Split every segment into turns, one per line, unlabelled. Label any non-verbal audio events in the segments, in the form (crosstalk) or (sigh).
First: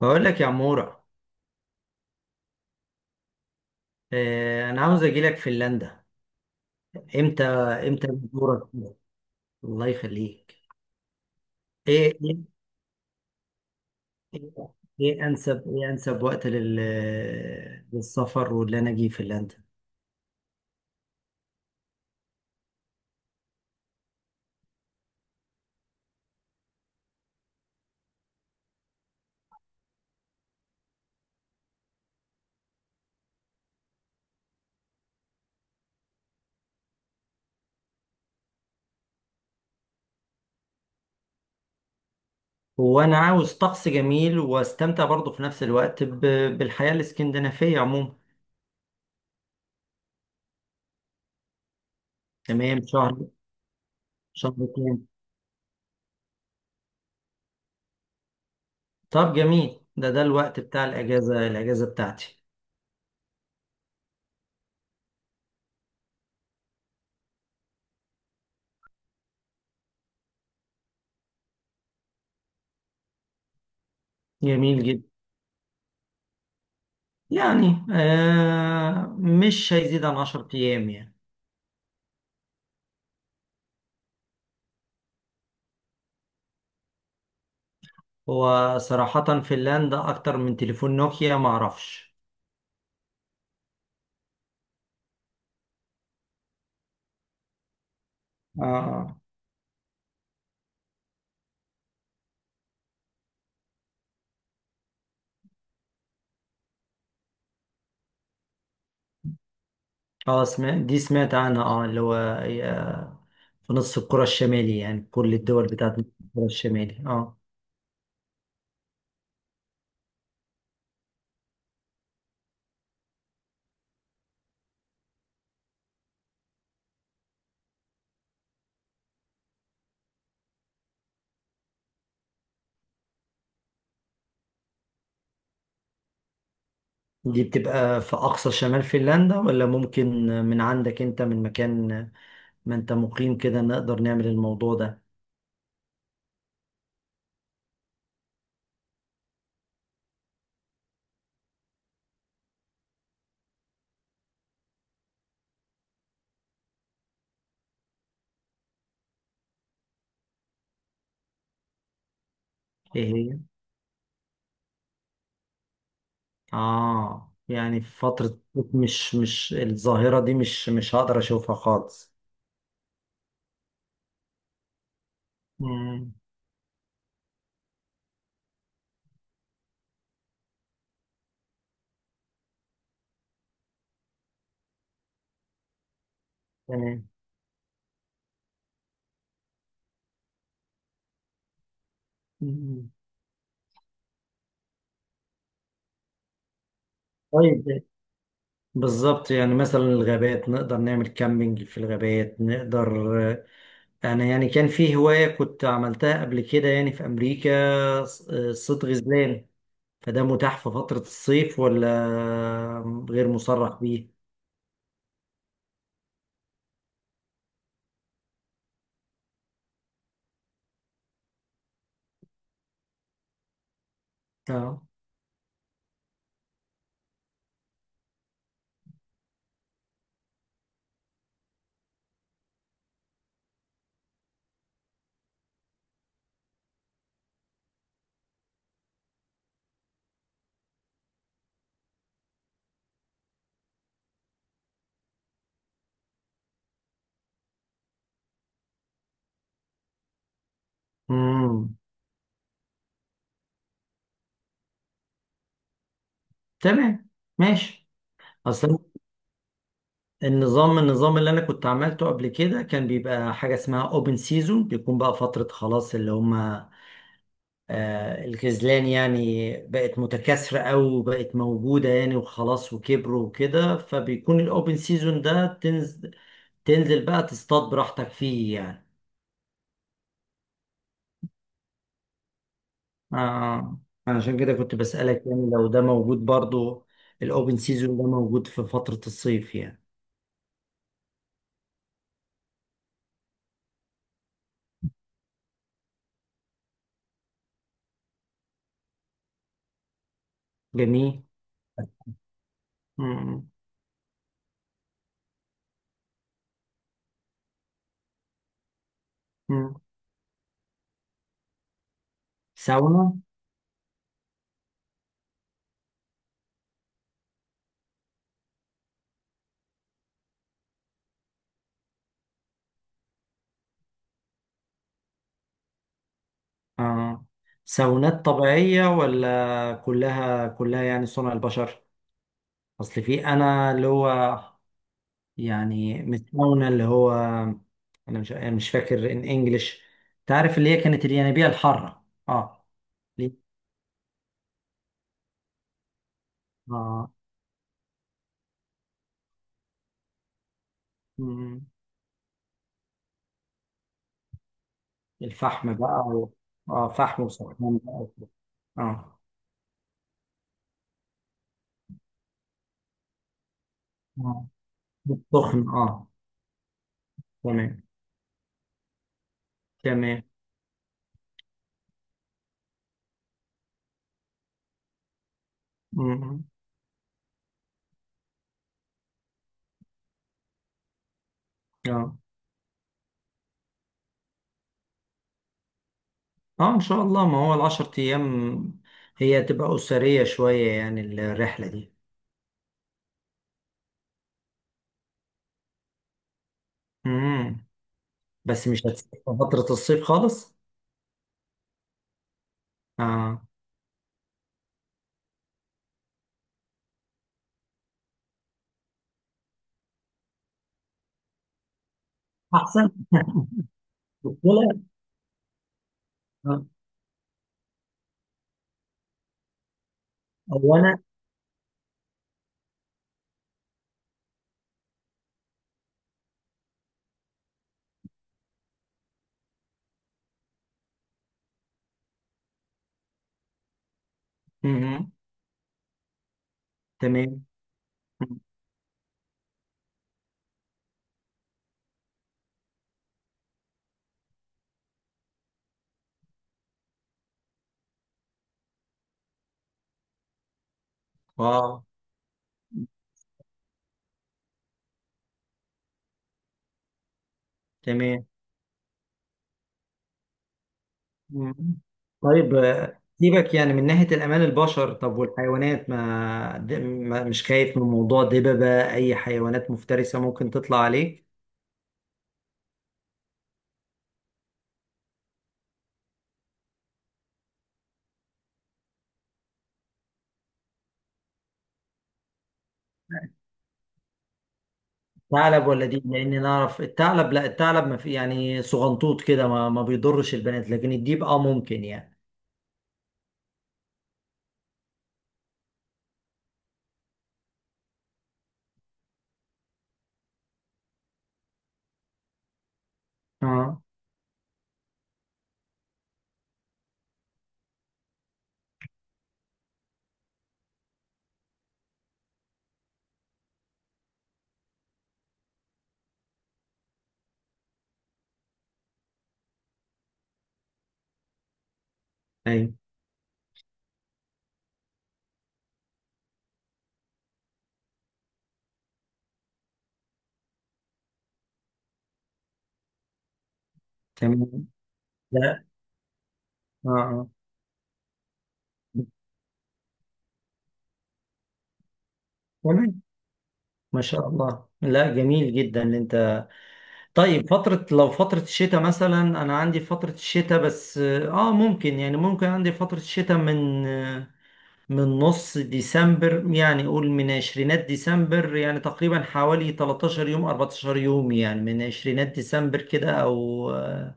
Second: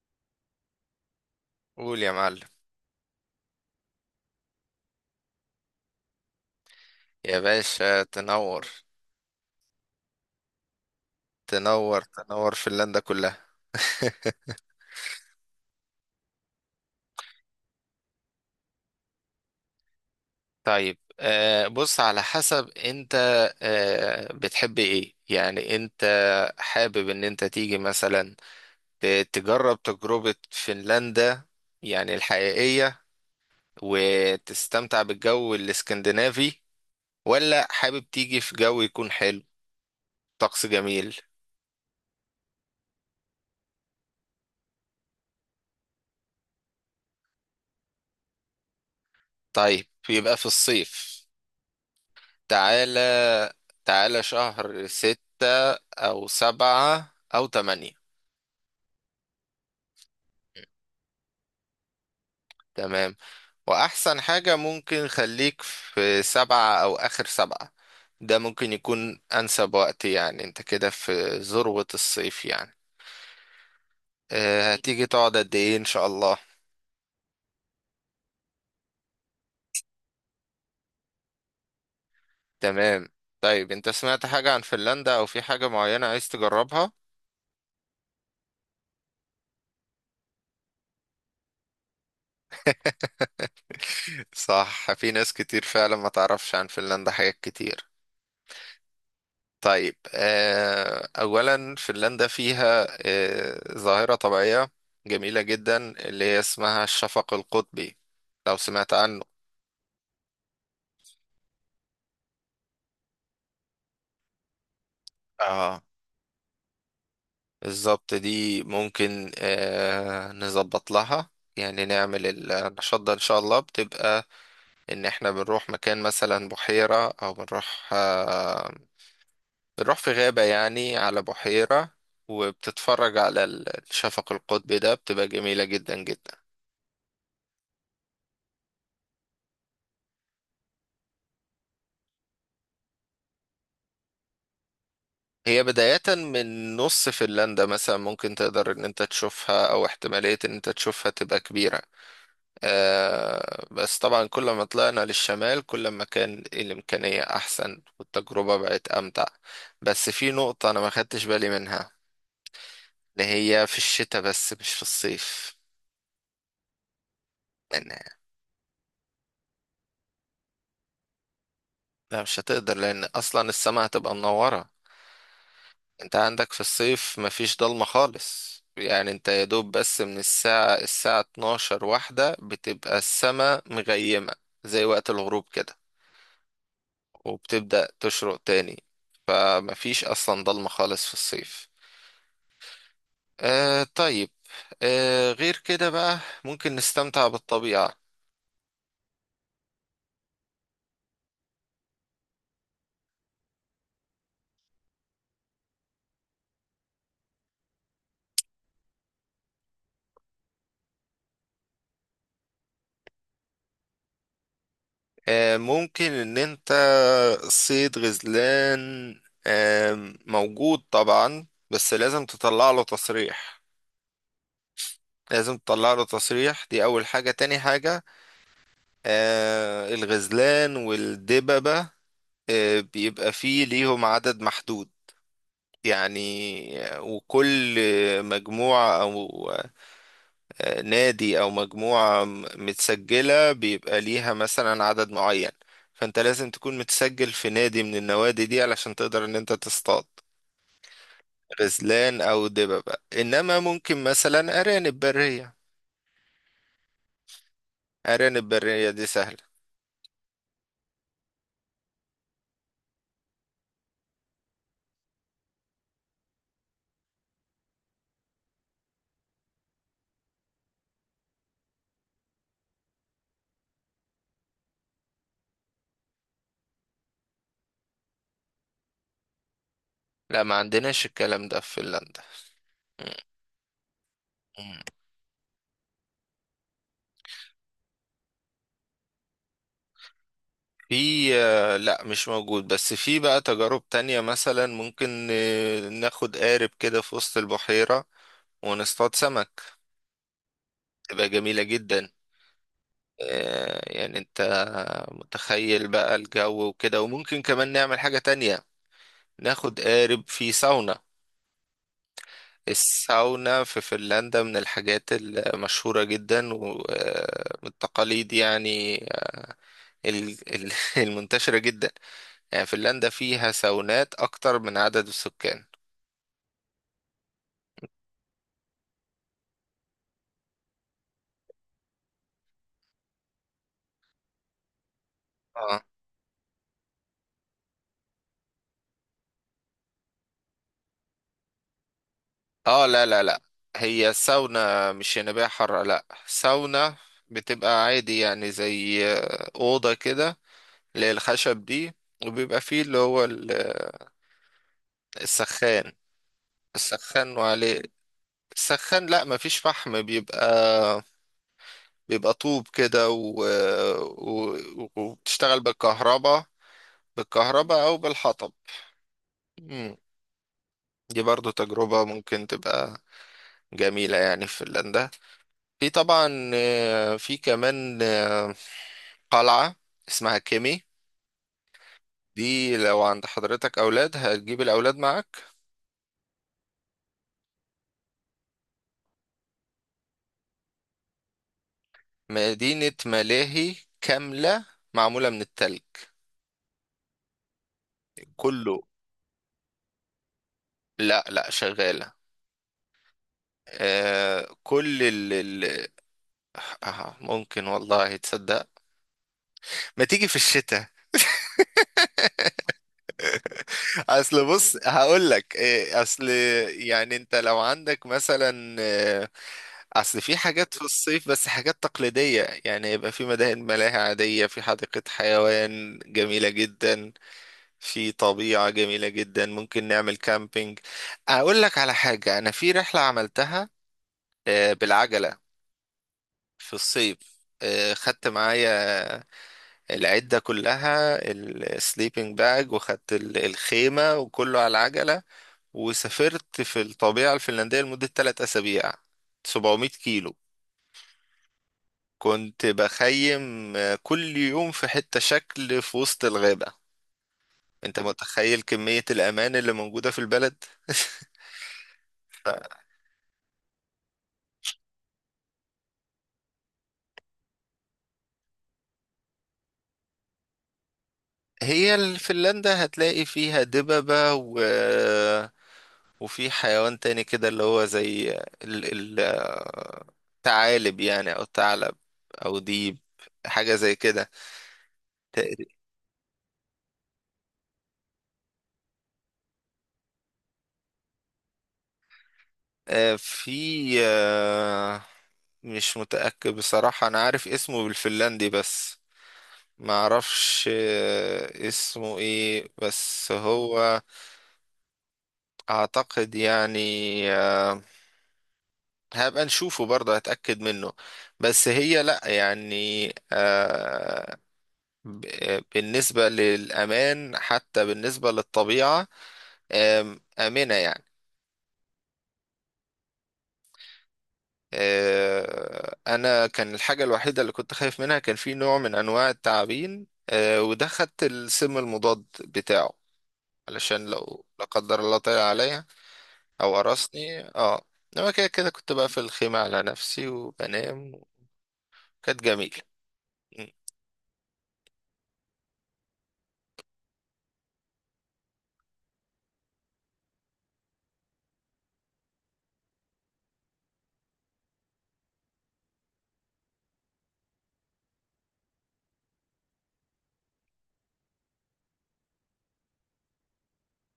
بقول لك يا عمورة.
قول يا معلم.
آه، انا عاوز اجي لك فنلندا.
يا
امتى؟
باشا
امتى
تنور،
دورك؟ الله يخليك.
تنور
ايه،
تنور
ايه.
فنلندا كلها. (laughs)
ايه. إيه انسب وقت للسفر واللي انا اجي فنلندا.
طيب بص على حسب انت. بتحب ايه يعني انت؟ حابب ان انت تيجي مثلا تجرب تجربة فنلندا يعني الحقيقية، وتستمتع بالجو الاسكندنافي، ولا حابب تيجي في جو يكون حلو، طقس جميل؟
هو انا عاوز طقس جميل واستمتع برضه في نفس الوقت بالحياة الاسكندنافية عموما.
طيب يبقى في الصيف.
تمام، شهر.
تعالى، تعالى
شهر
شهر
كام؟
ستة أو سبعة أو تمانية.
طب جميل، ده الوقت بتاع الاجازة بتاعتي.
تمام. وأحسن حاجة ممكن خليك في سبعة أو آخر سبعة. ده ممكن يكون أنسب وقت، يعني أنت كده في ذروة الصيف يعني. أه،
جميل جدا.
هتيجي تقعد قد إيه إن شاء الله؟
يعني مش هيزيد عن 10 ايام يعني.
تمام. طيب أنت سمعت حاجة عن فنلندا أو في حاجة معينة عايز تجربها؟
هو صراحة فنلندا أكتر من تليفون نوكيا معرفش.
(laughs) صح، في ناس كتير فعلا ما تعرفش عن فنلندا حاجات كتير.
اه، اه.
طيب أولا فنلندا فيها ظاهرة طبيعية جميلة جدا، اللي هي اسمها الشفق القطبي، لو سمعت عنه.
اه، سمعت عنها، اه اللي هو، في نص الكرة الشمالي، يعني كل الدول
اه،
بتاعت نص الكرة الشمالي، اه.
بالظبط. دي ممكن نظبط لها، يعني نعمل النشاط ده إن شاء الله. بتبقى إن إحنا بنروح مكان مثلا بحيرة، أو بنروح بنروح في غابة يعني على بحيرة، وبتتفرج على الشفق القطبي ده. بتبقى جميلة جدا جدا.
دي بتبقى في أقصى شمال فنلندا ولا ممكن من عندك أنت، من مكان ما أنت مقيم كده، نقدر نعمل الموضوع ده؟
هي بداية من نص فنلندا مثلا ممكن تقدر ان انت تشوفها، او احتمالية ان انت تشوفها تبقى كبيرة. آه بس طبعا كل ما طلعنا للشمال كل ما كان الامكانية احسن والتجربة بقت امتع. بس في نقطة انا ما خدتش بالي منها،
إيه
اللي
هي؟
هي في الشتاء بس مش في الصيف.
اه، يعني في
لان
فترة مش الظاهرة دي، مش هقدر أشوفها خالص.
لا، مش هتقدر لان اصلا السماء هتبقى منورة.
مم.
انت عندك في الصيف مفيش ضلمة خالص، يعني انت يا دوب بس من الساعة 12 واحدة بتبقى السماء مغيمة، زي وقت الغروب كده،
تمام.
وبتبدأ تشرق تاني. فمفيش أصلا ضلمة خالص في الصيف.
مم.
آه طيب، آه غير كده بقى ممكن نستمتع
طيب.
بالطبيعة.
بالظبط، يعني مثلا الغابات نقدر نعمل كامبينج في الغابات، نقدر. انا يعني كان في هواية كنت عملتها قبل كده يعني في امريكا، صيد غزلان. فده متاح في فترة الصيف ولا غير مصرح بيه؟
آه ممكن ان انت صيد غزلان، موجود طبعا، بس لازم تطلع له تصريح.
اه.
لازم تطلع له تصريح، دي أول حاجة. تاني حاجة، الغزلان والدببة بيبقى فيه ليهم عدد محدود، يعني وكل مجموعة أو نادي أو مجموعة متسجلة بيبقى ليها مثلا عدد معين. فأنت لازم تكون متسجل في نادي من النوادي دي علشان تقدر إن أنت تصطاد
امم.
غزلان أو دببة. إنما ممكن مثلا أرانب برية،
تمام. ماشي.
أرانب
اصلا
برية دي سهلة.
النظام اللي انا كنت عملته قبل كده، كان بيبقى حاجة اسمها اوبن سيزون، بيكون بقى فترة خلاص اللي هم الخذلان يعني بقت متكاثرة أوي وبقت موجودة يعني، وخلاص وكبروا وكده، فبيكون الأوبن سيزون ده، تنزل بقى تصطاد براحتك فيه يعني.
لا، ما عندناش الكلام ده في فنلندا.
آه، عشان كده كنت
مم.
بسألك يعني لو ده موجود برضو، الأوبن سيزون ده موجود في فترة الصيف يعني؟
في لا مش موجود، بس في بقى تجارب تانية. مثلا ممكن ناخد قارب كده في وسط البحيرة ونصطاد سمك،
جميل.
تبقى جميلة جدا.
مم.
يعني انت متخيل بقى الجو وكده. وممكن كمان نعمل حاجة تانية،
مم.
ناخد قارب في ساونا.
ساونا.
الساونا في فنلندا من الحاجات المشهورة جدا، ومن التقاليد يعني، ال- ال- (laughs) المنتشرة جدا. يعني فنلندا فيها ساونات اكتر من عدد السكان.
آه، ساونات طبيعية ولا كلها يعني صنع البشر؟ أصل في، أنا اللي هو،
اه
يعني متكونه اللي هو، انا مش فاكر ان انجلش، تعرف اللي هي كانت الينابيع الحاره؟ اه.
اه، لا لا لا،
ليه؟
هي الساونا مش ينابيع حارة، لا ساونا.
اه.
بتبقى عادي يعني زي أوضة كده اللي هي الخشب
مم.
دي، وبيبقى فيه اللي هو
الفحم
السخان،
بقى و... اه، فحم
السخان
وسخان.
وعليه.
بقى وكده.
السخان،
اه.
لا مفيش فحم، بيبقى بيبقى طوب كده
اه.
و... وبتشتغل
السخن، اه.
بالكهرباء،
تمام.
بالكهرباء أو بالحطب. مم.
تمام.
دي برضو تجربة ممكن تبقى جميلة يعني في فنلندا. في
مم.
طبعا في كمان قلعة اسمها كيمي.
اه.
دي لو عند حضرتك أولاد هتجيب الأولاد معاك.
اه، ان شاء الله. ما هو العشر ايام، هي تبقى اسريه شويه يعني، الرحله دي.
مدينة ملاهي كاملة معمولة من التلج
مم. بس
كله.
مش هتسافر فتره الصيف خالص؟
لا لا، شغالة.
اه.
آه كل آه ممكن والله تصدق ما تيجي في الشتاء.
احسن. (laughs)
اصل بص
طلع.
هقول لك إيه، اصل
آه.
يعني انت لو عندك مثلا اصل في حاجات
هو
في
انا.
الصيف بس حاجات تقليدية، يعني يبقى في مداهن ملاهي عادية، في حديقة حيوان جميلة جدا، في طبيعة جميلة جدا ممكن نعمل كامبينج. اقول لك على حاجة، انا في رحلة عملتها
مم.
بالعجلة في الصيف.
تمام.
خدت
مم.
معايا العدة كلها، السليبنج باج، وخدت الخيمة وكله على العجلة، وسافرت في الطبيعة الفنلندية لمدة 3 أسابيع، 700 كيلو.
اه.
كنت بخيم كل يوم في حتة، شكل في وسط الغابة. انت
تمام.
متخيل كمية الأمان اللي موجودة في البلد؟
مم. طيب سيبك يعني من ناحية الأمان البشر، طب والحيوانات، ما مش خايف من موضوع دببة، أي حيوانات مفترسة ممكن تطلع عليه؟
(laughs) هي فنلندا هتلاقي فيها دببة و... آه، وفي حيوان تاني كده اللي هو زي ال... ال... آه، ثعالب يعني، أو ثعلب أو ديب، حاجة زي كده.
ثعلب ولا دي؟ لأني نعرف الثعلب، لا الثعلب ما في، يعني صغنطوط كده، ما بيضرش البنات، لكن الديب اه ممكن يعني.
في آه، مش متأكد بصراحة. أنا عارف اسمه بالفنلندي بس ما أعرفش اسمه إيه، بس
اه.
هو أعتقد يعني آه، هبقى نشوفه برضه هتأكد منه. بس هي لأ يعني، بالنسبة للأمان حتى بالنسبة للطبيعة، آمنة يعني.
أيوه.
انا كان الحاجه الوحيده اللي كنت خايف منها كان في نوع من انواع التعابين، وده خدت السم المضاد بتاعه علشان لو لا
تمام.
قدر الله طلع
لا.
عليا او
اه. آه.
قرصني. اه، انما كده كنت بقى في الخيمه على نفسي وبنام، وكانت جميله.
تمام.
م.
ما شاء الله، لا جميل جدا اللي انت. طيب فترة، لو فترة الشتاء مثلا. أنا عندي فترة الشتاء بس آه ممكن، يعني ممكن عندي فترة الشتاء من من نص ديسمبر، يعني قول من عشرينات ديسمبر يعني، تقريبا حوالي 13 يوم 14 يوم يعني، من عشرينات ديسمبر كده او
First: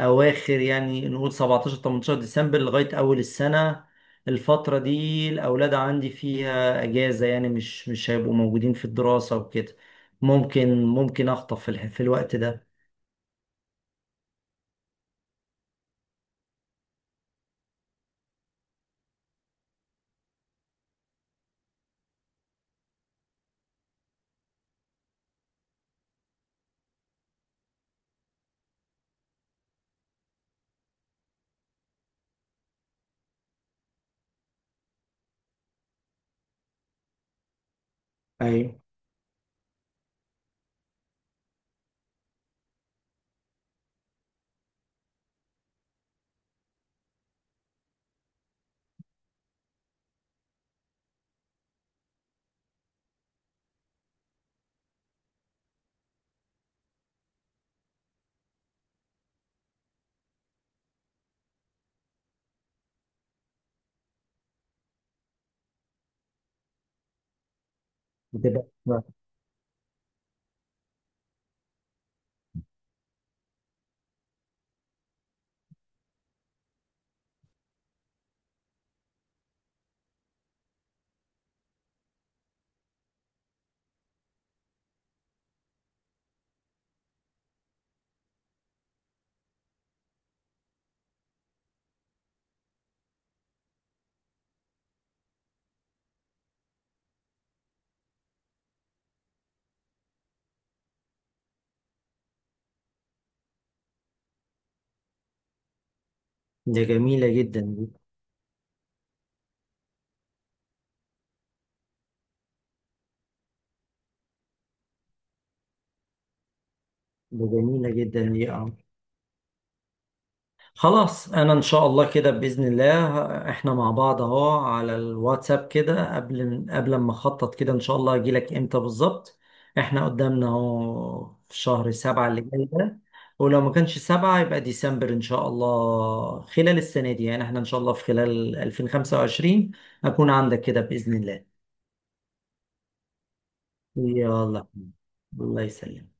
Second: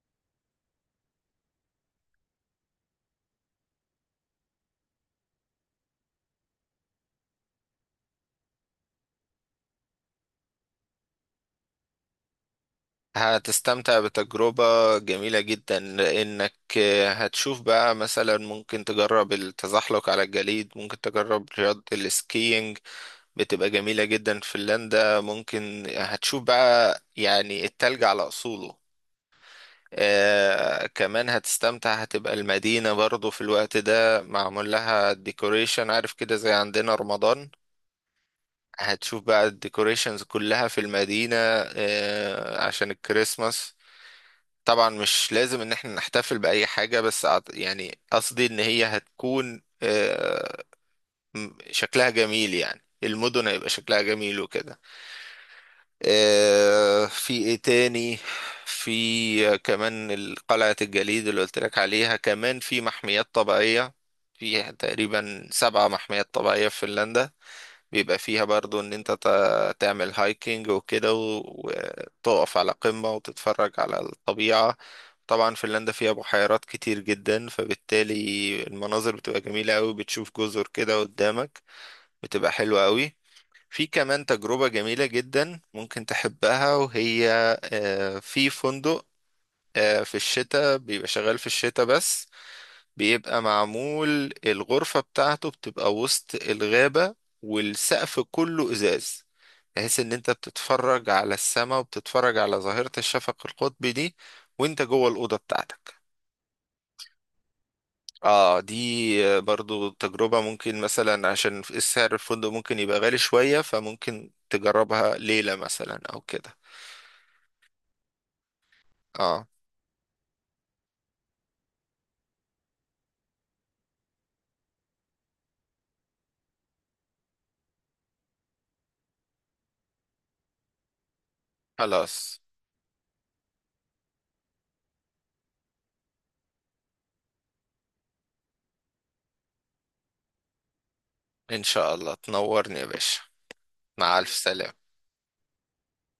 اواخر، يعني نقول 17 18 ديسمبر لغاية اول السنة. الفترة دي الاولاد عندي فيها اجازة، يعني مش هيبقوا موجودين في الدراسة وكده. ممكن اخطف في الوقت ده.
هتستمتع بتجربة جميلة جدا، لأنك هتشوف بقى مثلا ممكن تجرب التزحلق على الجليد، ممكن تجرب رياضة السكينج. بتبقى جميلة جدا فنلندا، ممكن هتشوف بقى يعني التلج على أصوله. آه كمان هتستمتع، هتبقى المدينة برضو في الوقت ده معمول لها ديكوريشن، عارف كده زي عندنا رمضان.
ايوه.
هتشوف بقى الديكوريشنز كلها في المدينة آه عشان الكريسماس. طبعا مش لازم ان احنا نحتفل بأي حاجة، بس يعني قصدي ان هي هتكون آه شكلها جميل، يعني المدن هيبقى شكلها جميل وكده. في ايه تاني؟ في كمان قلعة الجليد اللي قلت لك عليها. كمان في محميات طبيعية، في تقريبا 7 محميات طبيعية في فنلندا، بيبقى فيها
بتبقى.
برضو ان انت تعمل هايكنج وكده، وتقف على قمة وتتفرج على الطبيعة. طبعا فنلندا فيها بحيرات كتير جدا، فبالتالي المناظر بتبقى جميلة قوي، بتشوف جزر كده قدامك، بتبقى حلوة قوي. في كمان تجربة جميلة جدا ممكن تحبها، وهي في فندق في الشتاء، بيبقى شغال في الشتاء بس، بيبقى معمول الغرفة بتاعته بتبقى وسط الغابة، والسقف كله إزاز، بحيث إن أنت بتتفرج على السماء وبتتفرج على ظاهرة الشفق القطبي دي وأنت جوه الأوضة بتاعتك.
ده جميلة جدا دي.
اه دي برضو تجربة ممكن مثلا عشان السعر الفندق ممكن يبقى غالي شوية، فممكن تجربها ليلة مثلا او كده.
ده جميلة جدا دي، اه.
اه
خلاص، انا ان شاء الله كده باذن الله. احنا مع بعض اهو على الواتساب كده، قبل ما اخطط كده ان شاء الله، اجيلك امتى بالظبط. احنا قدامنا اهو في شهر سبعة
خلاص،
اللي جاي ده، ولو ما كانش سبعة يبقى ديسمبر ان شاء الله، خلال السنة دي يعني، احنا ان شاء الله في خلال 2025 اكون عندك كده باذن الله.
ان شاء الله تنورني يا باشا. مع الف
يلا.
سلامة.
الله يسلمك.